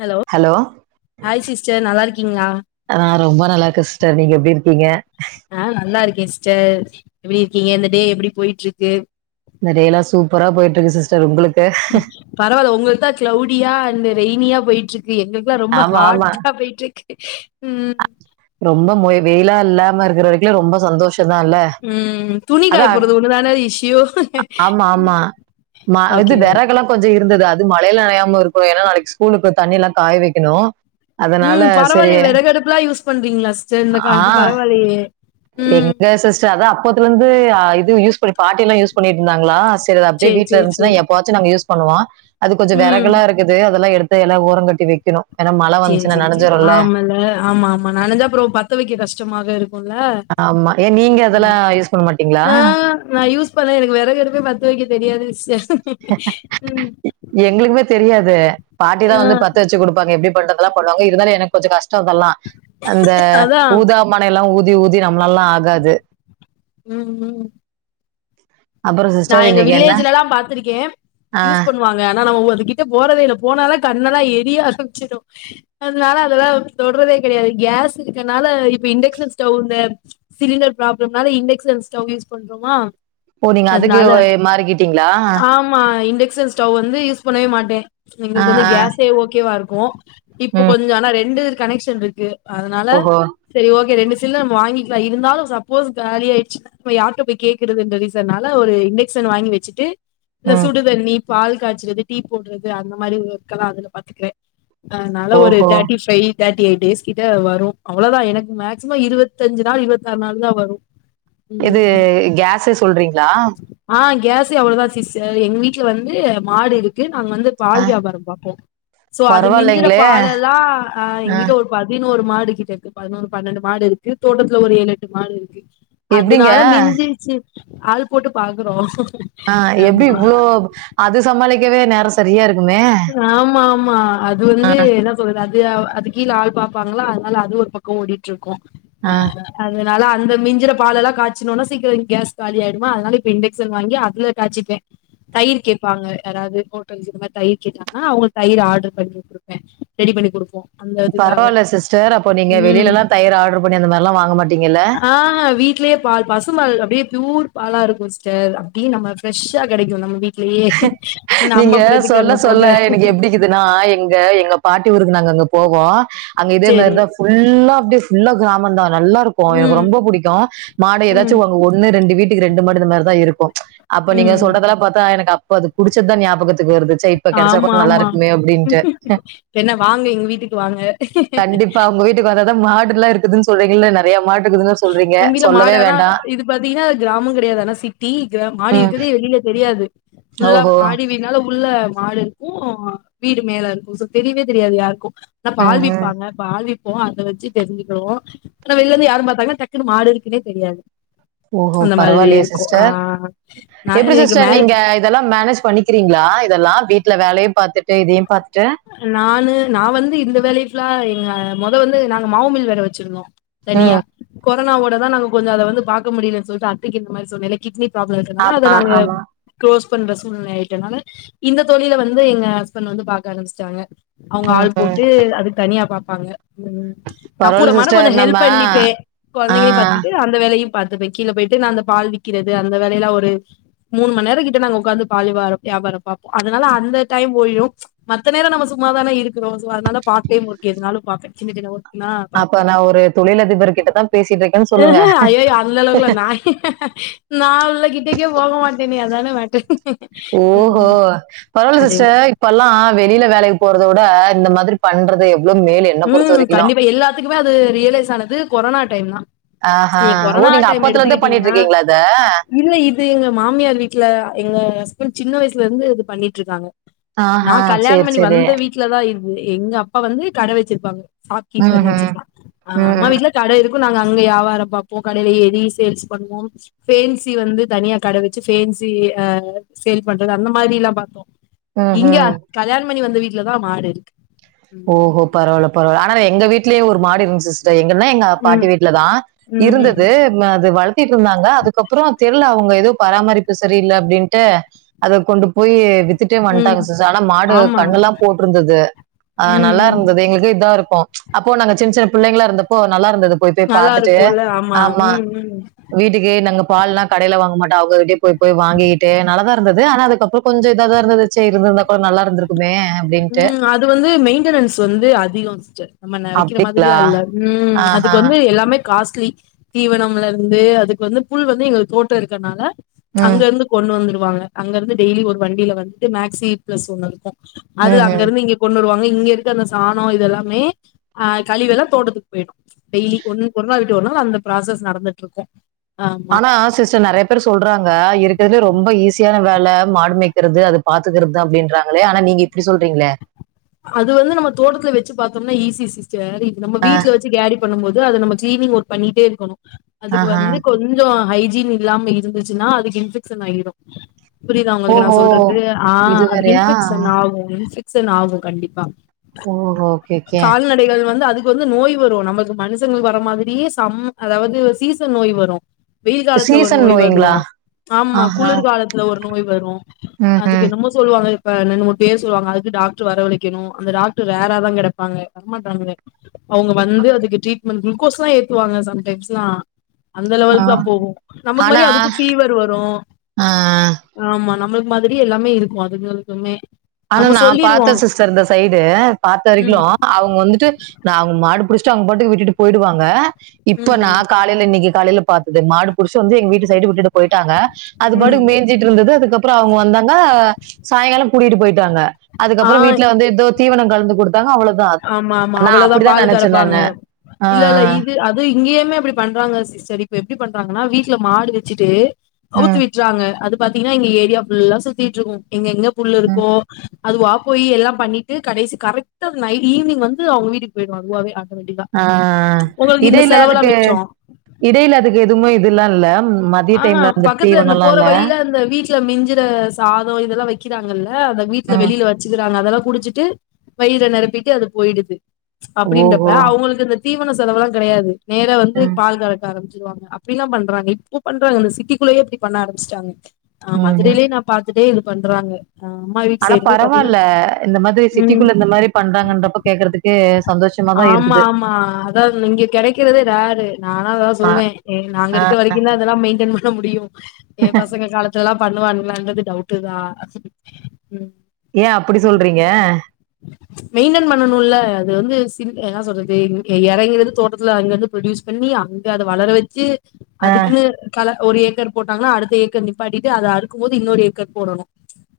Hello, hi sister நல்லா இருக்கீங்ளா நா ரொம்ப நல்லாருக்கே சிஸ்டர், நீங்க எப்டி இருக்கீங்க? ஆ நல்லா இருக்கே சிஸ்டர் எப்டி இருக்கீங்க இந்த டே எப்படி போயிட்டுருக்கு. இந்த டே எல்லா சூப்பரா போயிட்டு இருக்கு சிஸ்டர் உங்களுக் பரவால்ல உங்களுக்குதா கிளவுடியா அண்டு ரெயினியா போயிட்ரு க்கு எங்களுக்ல்லா ரொம்ப ஆமா ஆமா ஹாட்டா போயிட்டுருக்கு. ம் ரொம்ப மொய் வெயிலா இல்லாம இருக்கற வரைக்குலா ரொம்ப சந்தோஷ ம் துணி காய போட்றது ஒன்னுதான இஷியு, ஆமா ஆமா ம், ம இது ஒகே ஒகே வெறகெல்லா கொஞ்சோ இருந்தது அது மழையில நணையாம இருக்கணு ஏன்னா நாளைக்கு ஸ்கூலுக்கு தண்ணி எல்லா காய வைக்கணு அதனால ம் சரி பரவால்லயே வெறகடுப்புலா யூஸ் பண்றீங்ளா சிஸ்டர் இந்த கா ஆ பரவால்லையே. எங்க சிஸ்ட்டு அதா போத்லேந்து அ இது யூஸ் பண்ணி பாட்டிலா யூஸ் பண்ணிட்ருந்தாங்ளா தெர்து அப்டே சேரி வீட்ல சேரி இருன்ச்சுனா சேரி எப்பவாச்சு நாங்க யூஸ் பண்வா அது கொஞ்ச ம் வெறகுல்லாஇருக்குது அதல்லா எடுத் த எல்லா ஒர கட்டி வெக்கணு சேரி சேரி சேரி ஆமல ஆமா ஆமா நனஞ்சா அப்புற பத்த வக்க கஷ்டமாக இருக்கு ல ஆமா. ஏன் நீங்க அதெல்லாம் யூஸ் பண்ண மாட்டீங்களா? அ நா யூஸ் பண்ணே எனக்கு வெறகடுப்பே பத்த வக்க தெரியாது எங்களுக்குமே தெரியாது. பண்றதல்லா பண்ணுவங்க இருந்தாலு எனக் கொஞ்ச கஷ் சோ அதல்லா அந்த அதான். ஊதா மனை எல்லா ஊத் தி ஊதி நம்ளால்லா ஆகாது ம் ம் அப்புறம் நா சிஸ்டர் எங்க இன்னைக்கு என்ன? வில்லேஜ்ஜிலலா பாத்துருக்கே ஆ. யூஸ் பண்ணுவாங்க ஆனா நா உவர் அது கிட்ட போறதே இல்ல போனால கண்ணலா எரிய ஆரமிச்சிரு அதனால அதல்லா தொட்றதே கடையாது கேஸ் இருக்கனால இப்ப இண்டக்ஷன் ஸ்டவ் இந்த சிலிண்டர் ப்ராப்ளம்னால இண்டக்ஷன் ஸ்டவ் யூஸ் பண்றோமா ஓ நீங்க அதுக்கு அதனால மாறிக்கிட்டீங்களா க்ஷன் ஸ்டவ் வந்து யூஸ் பண்ணவே மாட்டேன் ஆ, எங்களுக்கு வந்து ஆ. கேஸே ஓகேவா இருக்கும் இப்போ ம். கொஞ்சோ ஆனா ரெண்டு இரு கனெக்ஷன் இருக்கு அதனால ஓஹோ! செரி ஓகே ரெண்டு தில்ல நம்ம வாங்கிக்கலா இருந்தாலும் சப்போஸ் காலி ஆயிச்சுன வையி யார்ட்ட போய் கேக்குறது அந்த ரீசன் னால ஒரு இண்டெக்ஷன் வாங்கி வச்சுட்டு இந்த ம். சூடு தண்ணி பால் காய்ச்சுறது டீ போடுறது அந்த மாரி ஒர்க் எல்லா அதுல பாத்துக்கிறேன் அதனால ஒரு ஓஹோ! Thirty five thirty eight days கிட்ட வரும் அவ்ளோதான் எனக்கு மேக்சிமம் இருபத்தி அஞ்சு நாள் இருவத்து ஆறு நாள் தான் வரும் இது ம் கேஸ்ச சொல் சொல்றீங்களா கேஸ் எவ்ளோதான் சிஸ்டர் எங்க வீட்ல வந்து மாடு இருக்கு அங்க வந்து ஆ. பால் வியாபாரம் பாப்போம் சோ அது மிஞ்சுற பரவாயில்லைங்களே! பால் எல்லா எங்க ஆ. வீட்ல ஒரு பதினொரு மாடு கிட்ட இருக்கு பதினொரு பன்ரெண்டு மாடு இருக்கு தோட்டத்துல ஒரு ஏழு எட்டு மாடு இருக்கு எப்படிங்க? அதனால மிஞ்சிருச்சு ஆள் போட்டு பாக்குறோம் ஆஹ் எப்டி ஆமா இவ்ளோ அது சமாளிக் கவே நேரம் செரியா இருக் ஆமா ஆமா அது வந்து என்ன சொல்றது அது அது கீழ ஆள் பாப்பாங்களா அதனால அது ஒரு பக்கம் ஓடிட்டு இருக்கும் ஆ. ஆஹ் அது னால அந்த மிஞ்சுற பால் எல்லா காய்ச்சனும்னா சீக்கிரம் இங்க கேஸ் காலி ஆயிடுமா அதனால இப்ப இண்டக்ஷன் வாங்கி அதுல காய்ச்சிட்டேன் தயிர் கேட்பாங்க யாராவது ஹோட்டலுக்கு இந்த மாரி தயிர்லா கேட்டாங்கன்னா அவங்க தயிர் ஆர்டர் பண்ணி குடுப்பேன் ரெடி பண்ணி குடுப்போம் பரவில்ல சிஸ்டர் அப்ப நீங்க வெளியில எல்லா தயிர் ஆர்டர் பண்ணி அந்த மாரிலாம் வாங்க மாட் ஆஹ் வீட்லயே பால் பசும்பால் அப்டியே ப்யூர் பாலா இருக்கும் சிஸ்டர் அப்டியே நம்ம ஃப்ரெஷ்ஷா கிடைக்கும் நம்ம வீட் நீங்க சொல்ல சொல்ல போக எனக்கு எப்பிடிக்குதுன்னா எங்க எங்க பாட்டி ஊருக்கு நாங்க அங்க போவோம் அங்க இதே மாரி சேரி தான் ஃபுல் ஃபுல்லா அப்பிடியே ஃபுல்லா கிராமம் தான் நல்லா இருக்கும் எனக்கு ம் ரொம்ப புடிக்கும் மாடை ம் ஏதாச்சும்ங்க ஒண்ணு ரெண்டு வீட்டு டிகு ரெண்டு மணி இந்த மாரிதா இருக்கூ அப்ப நீங்க ம் சொல்றதெல்லா பாத்தா எனக்கு அப் குடிச்சத்தா ஞாப் பத்துக்கு வருது சஇப்ப கெடைச்சா ஆமா கூட ஆமா நல்லாருக்குமே அப்டின்ட்டு என்ன வாங்க எங்க வீட்டுக்கு வாங்க கண்டிப்பா உங்க வீட்டுக்கு வர தா மாடு எல்லா இருக்குதுன்னு சொல்லீங்கல நறைய மாடு இருக்குதுன்னு சொல்றீங்க. எங்க வீட்ல சொல்லவே மாடு அதா வேண்டாம். இது பாத்தீங்னா கிராமோங்கெடையாது ஆனா சிட்டி க்ரா மாடு ம். இருக்கதே வெளியே தெரியாது ஃபுல்லா ஓஹோ! மாடி வீட்னால உள்ள மாடு இருக்கூ வீடு மேல இருக்கூ சோ தெரியவே தெரியாது யாருக்கூ ந ம்ஹ்ம். பாதிப்பாங்க பாதிப் வோ அத வச்சு தெரிஞ்சுருக்குவோ ஆனா வெளிலருந்து யாரும் பாத்தாங்கனா டக்குனு மாடு இருக்குன்னே தெரியாது ஓஹோ அந்த மாதிரி பரவால்லயே இருக்கு ஆ சிஸ்டர் நா எப்டி எனக்கு சிஸ்டர் மேரே நீங்க இதெல்லா மேனேஜ் பண்ணி க்கிறீங்களா இதெல்லா வீட்ல வேலையூ பாத்துட்டு இதையூ பாத் நானு நா வந்து இந்த வேலைக்லா எங்க மொத வந்து நாங்க மாவுமில் வேற வச்சிருந்தோ தனியா ம் கொ ரோனாவோட தா கொஞ்சோ அத வந்து பாக்க முடியலன் சொல்லிட்டு அத்தக்கு இந்த மாரி சொன்னேல கிட்னி ப்ராப்ளோ இருக்கனால அத ஆமா நாங்க ஆமா க்ளோஸ் பண்ற சூழ்நெல ஆய்ட்டனால இந்த தொழில வந்து எங்க ஹஸ்பண்ட் வந்து பாக்க ஆரம்பிச் சாங்க அவுங்க ம் ஆள் ம். போட்டு அதுக்கு தனியா பா பாங்க ம் நா பரவாயில்ல கூடமாட சிஸ்டர் கொஞ்சோ நம்ம ஹெல்ப் பண்ணிப்பே ஆ கொழந்தைங்களையூ பாத்துக்கிட்டு அந்த வேலையூ பாத்துப்பே கீழ போயிட்டு நா அந்த பால் விக்கிறது அந்த வேலையில ஒரு மூணு மண் நேரோ கிட்ட நாங்க ஒக்காந்து பால் வாரோ வ்யாபாரோ பாப்போ அத்னால அந்த டைம் ஒடிடூ மத் த்த நேரோ நம்ம சும்மாதான இருக்கோ சோ அத்னால [unintelligible] எதனாலூ பாக்கே சின்ன சின்ன வர்க் அப்ப நா ஒரு தொழிலதிபர் கிட்டதா பேசிட்ருக்கேன் சொல்லுங்க ஆஹா ஐயயோ அந்த ல கிட்டக்கே போக மாட்டேனே அதானே மேட்டர் ஓஹோ ம் பரவாயில்ல அது சிஸ்டர் இப்பெல்லாம் வெளியில வேலைக்கு போறத வுட இந்த மாத்ரி பண்றதேப் ம் கண்டிப்பா எல்லாத்துக்குமே அது ரியலைஸ் ஆனது கொரோனாட் டைம்னா ஆஹா நீங்க ஓ கொரோனா நீங்க டைம் அப்பத்துல இருந்தே பண்ணிட்டு எடுத்துக்கிட்டீங்கன்னா இருக்கீங்களா அத இல்ல இது எங்க மாமியார் வீட்ல எங்க சின் சின்ன வயசுலேந்து இது பண்ணிட்ருக்காங்க நா ஆஹா கல்யாண சரி பண்ணி சரி வந்த வீட்லதா இ இ எங்க அப்பா வந்து கட வெச்சிருப்பாங்க ஷாப் ம் கீப்பர்னு வெச்சிக்லா ஆ அம்மா ம் வீட்ல கட இரு க்கு நாங்க அங்க யாவாரோ பாப்போ கடேல ஏறி சேல்ஸ் பண்ணுவோ ஃபேன்ஸி வந்து தனியா கட வெச்சு ஃபேன்ஸி ஆ சேல் பண்றது அந்த மாரிலா பாத்தோ ம் இங்க ம் கல்யாணம் பண்ணி வந்த வீட் லதா மாடிருக் ஓ ஹோ பரவால பரவால ஆனா எங்க வீட்லயு ஒரு மாடு இருந்ச்சு சிஸ்டர் இன்னுமே எங்க பாட்டி ம். வீட்லதா ம். ம். இருந்துது அது வள திட்ருந்தாங்க அதுக்கப்றோ தெர்ல அவுங்க எதோ பராமரிப்பு சரி இல்ல அப்டின்ட்டு அத கொண்டு போயி வித் திட்டே ம். வன்ட்டாங்க சிஸ்டர் ஆனா மாடு ஆமா. கன்னலா போட்ருந்துது அ ம் ம் நல்லாருந்துது எங்ளுக்கே இதா இருக்கு அப்போ நாங்க சின் சின புள்ளைங்ளா இருந்தப்போ நல்லாருந்துது போய் போய் நல்லா பாத்துட்டு இருக்குல்ல ஆமா ம் ம் வீட்டுக்கு நாங்க பால்லா கடைல வாங்க மாட் அவுங்க கிட்டியே போய் போய் வாங்கிகிட்டு நல்லாதா இருந்துது ஆனா அதுக்கப்புற கொஞ்சோ இதாதா இருந்துது சேர் இருந்திருந்தா கூட நல்லா இருந்துருக்குமே அப்டின்ட்டு ம் அது வந்து மெயின்டனன்ஸ் வந்து அதிகோ சிஸ்டர் நம்ம நனைக்கிற அப்டிங்களா? மாதிரிலா இல்ல ம் ஆஹா. அதுக்கு வந்து எல்லாமே மே காஸ்ட்லி தீவனம்ல இருந்து அதுக்கு வந்து புல் வந்து எங்க தோட்டோ இருக்கறனால ம். அங்க இருந்து கொண்டு வந்துரு வாங்க அங்க இருந்து டெய்லி ஒரு வண்டில வந்துட்டு மேக்ஸி பிளஸ் ஒண்ணு இருக்கு அது அங்க ம்ஹ்ம். இருந்து இங்கே கொண்டருவாங்க இங்க இருக்க அந்த சாணோ இதெல்லாமே அ கழிவெல்லா தோட்டத்துக்கு பேய்டு டெய்லி ஒன் ஒரு நாள் விட்டு ஒரு நாள் அந்த ப்ராசஸ் நடந்துட்ருக்கு ஆனா சிஸ்டர் நெறைய பேர் சொல்றாங்க இருக்கறதுலே ரொம்ப ஈஸியான வே ல மாடுமேய்க்கிறது அது பாத்துக்கிறதா அப்டின்றாங்களே ஆனா நீங்க இப்டி சொல்றீங்ளே அது வந்து நம்ம தோட்டத்துல வெச்சு பாத்தோம்னா ஈசி சிஸ் டர் இது நம்ம வீட்ல வச்சு கேரி ங் பண்ணும்போது அத நம்ம கீளினிங் ஒர்க் பண்ணிட்டே இருக்கணு அதுக்கு ஆஹா. வந்து கொஞ்சோ ஹைஜீன் இல்லாம இருந்துச்சுனா அதுக்கு இன்ஃபெக்ஷன் ஆயிடு புரிதா உங்களுக்கு நா ஓஹோ! சொல்றது ஆ இது அதுக்கு வேறையா? இன்ஃபெக்ஷன் ஆகு இன்ஃபெக் ஷன் ஆகு கண்டிப்பா ஓஹோ! Okay, okay. கால்நடைகள் வந்து அதுக் து நோய் வரு நமக்கு மனுஷங்களுக்கு வர மாதிரியே சம் அதாவது சீசன் நோய் வரு வெயில் காலத்துல ஒரு சீசன் நோய் வந்ரு நோய்ங்களா? ஆமா ஆஹா. குளிர் காலத்துல ஒரு நோய் வரு அதுக்கு ம்ஹ்ம். என்னமோ சொல்லுவாங்க அ ரெண்டு மூனு பேர் சொல்வாங்க அதுக்கு டாக்ட்ரு வரவரைக்கு க்கணு அந்த டாக்ட்ரு ரேரா தா கெடைப்பாங்க வரமாட்டாங்க அவங்க வந்து அதுக்கு ட்ரீட் குல்கோஸ்லா ஏத்துவாங்க சம் டைம்ஸ்லா அந்த ஆ. லெவல் தா போகும் நமக்கு ஆனா, மாரி அதுக்கு ஃபீவர் வரு ஆ. ஆமா நம்ளுக் மாதிரியே எல்லாமே இருக்கு அதுங்களுக்குமே ஆனா நம்ம நா பாத்தே சொல்லிருவோம் சிஸ்டர் இந்த சைடு பாத்த வரைக்கு ம் அவுங்க வந்துட்டு நா அவங்க மாடுபுடிச்ட்டு அவுங்க பாட்டுக்கு விட்டுட்டு போயிடுவாங்க இப்ப நா ம் காலைல இன்னிக்கு காலைல பாத்தது மாடு புடுச்சு வந்து எங்க வீட்டு சைடு விட்டுட்டு போயிட்டாங்க அது ம் பாட்டுக்கு மேஞ்சிட்ருந்துது அதுக்கப்ற அவுங்க வந்தாங்க சாயங்கால கூட்டிட்டு போயிட் டாங்க அதுக்கப்ற ஆஹ் வீட்ல வந்து எதோ தீவன கலந்து குடுத் தாங்க அவ்ளோதா ஆமா ஆமா நா அவ்வளவுதா அப்டிதா பால் நெனச்சே நானு ஆ ஆ இங்கயுமே அப்டி பண்றாங்க சிஸ்டர் இப்ப எப்டி பண்றாங்கனா வீட்ல மாடு வச்சுட்டு அவுத்து உம் விட்றாங்க அது பாத்தீங்னா எங்க ஏரியா ஃபுல்லா சுத்திட்ருக்கு எங்க எங்க உம் புல்லுருக்கோ அதுவா போய் எல்லா பண்ணிட்டு கடைசி கரெக்ட்டா நை ஈவினிங் வந்து அவுங் வீட்க்கு போயிடு அதுவாவே கா ஆ ஆ இடைல அதுக்கு மிச்சோ இடைல அதுக்கு இதுமே இதுலா இல்ல மதிய டைம்ல அந்த தீவணலலா இல்ல ல மிஞ்சுற சாதொ இதெல்லா வெக்கிறாங்கல்ல அத வீட்ல உம் வெளில வச்சுக்கிறாங்க அதெல்லா குடிச்சிட்டு வயிற நெரப்பிட்டு அது போயிடுது அப்டின்றப்ப ஓஹோ அவங்களுக்கு இந்த தீவன செலவலா கெடையாது நேர வந்து உம் பால் கரக்க ஆரம்பிச்சு சொல்வாங்க அப்டிலான் பண்றாங்க இப்ப பண்றாங்க இந்த சிட்டிக்குள்ளயே இப்டி பண்ண ஆரம்பிச்சிட்டாங்க ஆ உம் மதுரையிலு நா பாத்துட்டே இ பண்றாங்க அ அம்மா வீட்டு ஆனா சைடுமே பாத்திங்னா பரவால்ல. இந்த மாதிரி ம் சிட்டிக்குள்ள இந்த மாரி பண்றாங்கன்றப்ப கேக்குறதுக்கு சந்தோஷமா தான் ஆமா இருக்குது. ஆமா அதாது இங்க கெடைக்கிறதே ரெரு நானா அதலா ஆ, சொல்வே நாங்க ஆ. இருக்க வரைக்குந்தா லா மெயின்டன் பண்ண முடியு எம் பசங்க காலத்துல்லா பண்ணுவானுகளான்றது டவுட்டுதா ம் ஏ அப்படி சொல்றிங்க மெயின்டென் பண்ணனுல்ல அது வந்து சி என்னா சொல்றது எ எறங்கி வந்து தோட்டத்துல அங்கர்ந்து ப்ரொடியூஸ் பண்ணி அங்க அத வளர வெச்சு ஆ. அதுக்குனு அத ஒரு ஏக்கர் போட்டாங்னா அடுத்த ஏக்கர் நிப்பாட்டிட்டு அத அறுக்கும்போது இன்னொரு ஏக்கர் போடணு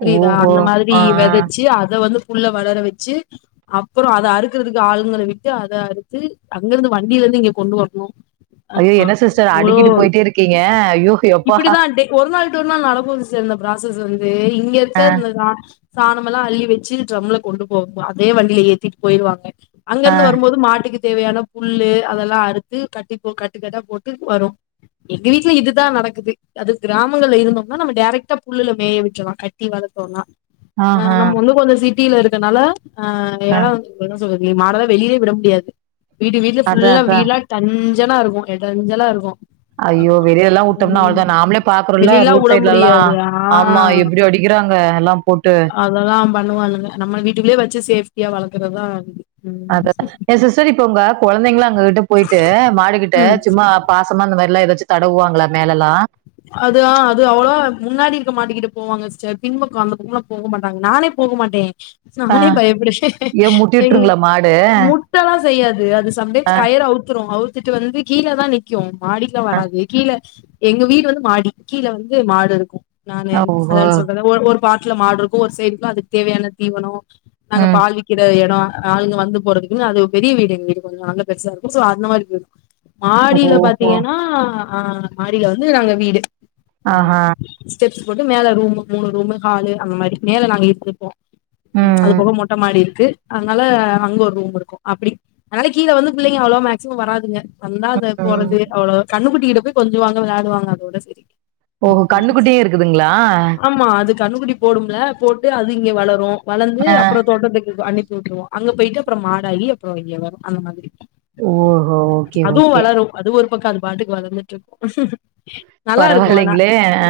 புரியுதா ஓஹோ! அந்த மாதிரி ஆ, ஆ. வெதைச்சு அத வந்து உள்ள வளர வெச்சு அப்பற அத அறுக்குறதுக்கு ஆளுங்கள விட்டு அத அறுத்து அங்க இருந்து வண்டியில இருந்து இங்க கொண்டு வரணு ஐயோ என்ன சிஸ்டர் அடுக்கிட்டு போயிட்டே இருக் இப்புடிதா ஒரு நாள் விட்டு ஒரு நாள் நடக்கு சிஸ்டர் இந்த ப்ராஸஸ் இங்க இருக்கதுதா சாணமல்லா அள்ளி வச்சு ட்ரம்ள கொண்டு போகு அதே வண்டில ஏத்திட் போயிருவாங்க ஆ, அங்கருந்து வரும்போது மாட்டிக்கி தேவயான புல்லு அதல்லா அறுத்து கட்டி கட்டுக்கட்டா போட்டு வரு எங்கு வீட்ல இது தா நடக்குது அது கிராமங்கள்ல இருந்தம்னா நம்ம டைரெக்ட்டா புல்லுல மேய விட்ருவ கட்டி வளத்தோன்னா அ ஆஹா. நம்ம ஒன்னு கொஞ்ச சீ டில இருக்கனால அ ஆ. எழ வந்து போது மாடலா வெளியவே விட முடியாது வீடு வீடுல அதான், ஃபுல்லா அதான். வீலா தண் ஞ்சனா இருக்கு எடஞ்சல இருக்கு ஐயோ ஆமா வெளியலா உட்டம்னா ம் அவ்ளோதா நாம்ளே பாக்குருல வெளிலலா ரூட் உட சைட்லலா முடியாது ஆ ஆமா எப்டி அடிக்கிறாங்க எல்லா போட்டு அதெல்லா பண்ணுவானுங்க நம்ம வீட்டுக்குள்ளே வச்சு சேஃப்டியா வளக்குறதா அத எ சிஸ்டர் இப்ப உங்க கொழந்தைங்கலா அங்க கிட் ட போயிட்டு மாடுக்கிட்ட ம் சும்மா பாசமா இந்த மேரில்லா ஏதாச்சு தடவுவாங்களா மேலல்லா அது ஆ அது அவ்ளோவா முன்னாடி இருக்க மாடுக்கிட்ட போவாங்க சிஸ்டர் பின்பக்கோ அந்த பக்கோலா போக மாட்டாங்க நானே போக மாட்டே ஆ. நானே பயப்படுவே ஏன் முட்டி எங் விட்டுருங்களா மாடு? முட்ட எல்லா செய்யாது அது சம்டைம்ஸ் கயிற அவுத்துரு அவு த்துட்டு வந்து கீழ தா நிக்கு மாடிக்குலா வராது கீழ எங்க வீடு வந் மாடி கீழ வந்து மாடு இருக்கு நானு ஓஹோ! அதால சொல்றேன்ல ஒரு ஒரு பாட்டுல மாடுருக்கு ஒரு சைடு ஃபுல்லா அதுக்கு தேவையான தீவனோ நாங்க ம். பால் விக்கிற எடோ ஆளுங்க வந்து போறதுக்குன்னு அது பெரிய வீடு எங்க வீடு கொஞ்சோ நல்லா பெருசா இருக்கு சோ அந்த மாரி இருக்கு மாடில ஓஹோ! பாத்தீங்கன்னா ஆ மாடில வந்து நாங்க வீடு ம் ஆஹா! ஸ்டெப்ஸ் போட்டு மேல ரூமு மூணு ரூமு ஹாலு அந்த மாரி மேல நாங்க எடுத்துருப்போ அது ம், போக மொட்ட மாடி இரு அதனால அங்க ஒரு ரூம் இருக்கு அப்டி அதனால கீழே வந்து பிள்ளைங்க அவ்ளோ மேக்சிமம் வராதுங்க வந்தா அத ம். போறது அவ்ளோ கண்ணுகுட்டிக்கிட்ட இருக் கொஞ்சுவாங்க விளையாடுவாங்க அதோட சே ஓ கன்னுக்குட்டியே இருக்குதுங்களா கன்னுக்குட்டி போடும்ல போட்டு அது இங்க வளரு வளந்து ஆ. அப்றோ தோட்டத்துக்கு அனுப் வுட்டுருவோ அங்க போயிட்டு அப்றோ மாடகி அப்றோ வெளிய வரும் அந்த மாதிரி ஓஹோ ஓகே அதுவு ஓகே வளரு அது ஒரு பக்கோ அது பாட்டுக்கு வளந்துட்டு இருக்கு நல்லா இருக்கு ஆனா பரவாயில்லைங்களே ஆ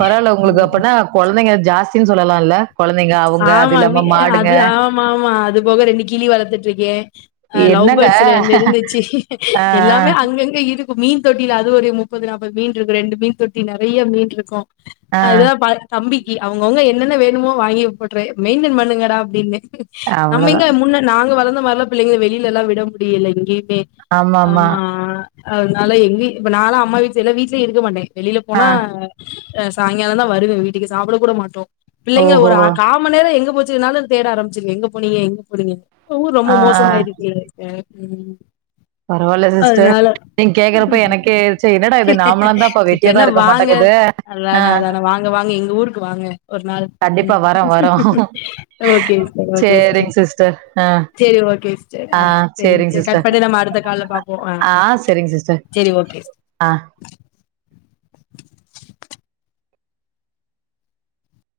பரவால்ல உங்களுக்கு ம் அப்பன்னா கொழந்தைங்க ஜாஸ் தின் சொல்லலா இல்ல ஆமா வி அது ஆமா ஆமா அது போக ரெண்டு கிளி வளத்துட்டு இருக்கே ஆ என்னங்க? லவ்பேட்ஸ் ரெண்டு இருந்துச்சி ஆ, எல்லாமே அங்கங்க இருக் மீன் தொட்டில அது ஒரு முப்பது நாப்பது மீன் இருக்கு ரெண்டு மீன் தொட்டி நெறய மீன் இருக்கு ஆ, ஆ. அதா பார் தம்பி அவங்கவுங்க என்னென்ன வேணுமோ வாங்கி போட்டுறே மெயின்டன் பண்ணுங்கட அப்டின்னு நம்ம இங்க அவ்வளோதான். முன்ன நாங்க வளந் அந்த மாரிலா பிள்ளைங்கள வெளிலல்லா விட முடில இங்கயு ஏ ஆமாமா. ஆமா அதனால எங்கயு இப்ப நாலா அம்மா வீட்டுலல்லா வீட்டுலயே இருக்க மாட்டே வெளில ஆ. போனா ம், சாய்ங்காலந்தா வருவே வீட்டுக்கு சாப்ட கூட மாட்டோ, ஏங்க ஓஹோ! ஒரு அ கா மண்நேர எங்க போச் சினாலு தேட ஆரம்பிச்சிருங்க எங்க போனீங்க எங்க போனீங்க இப்பவு ரொம்ப ஆ, ஆ. மோசமாயிருக்கே சிஸ்டர் ம் பரவால்ல சிஸ்டர். அதனால நீங்க கேட்கறப்ப எனக்கே ச்சே என்னடா இது நாமலாம் தான்ப்பா இப்ப வெட்டியா என்ன தான் இருக்க வாங்க மாட்டேங்குது. ஆ. அதான அதான வாங்க வாங்க எங்க ஊருக்கு வாங்க ஒரு நாள் கண்டிப்பா வரேன், வரோம். ஓகே சிஸ்டர் ஓகே சிஸ்டர் சேரிங் ஆ சேரி ஓகே சிஸ்டர் ஆ சேரிங் சேரிங்க கட் சிஸ்டர் பண்ணிட்லாமா கால்ல பாப்போ, அ ஆ சேரிங் சிஸ்டர் சேரி ஓகே ஆ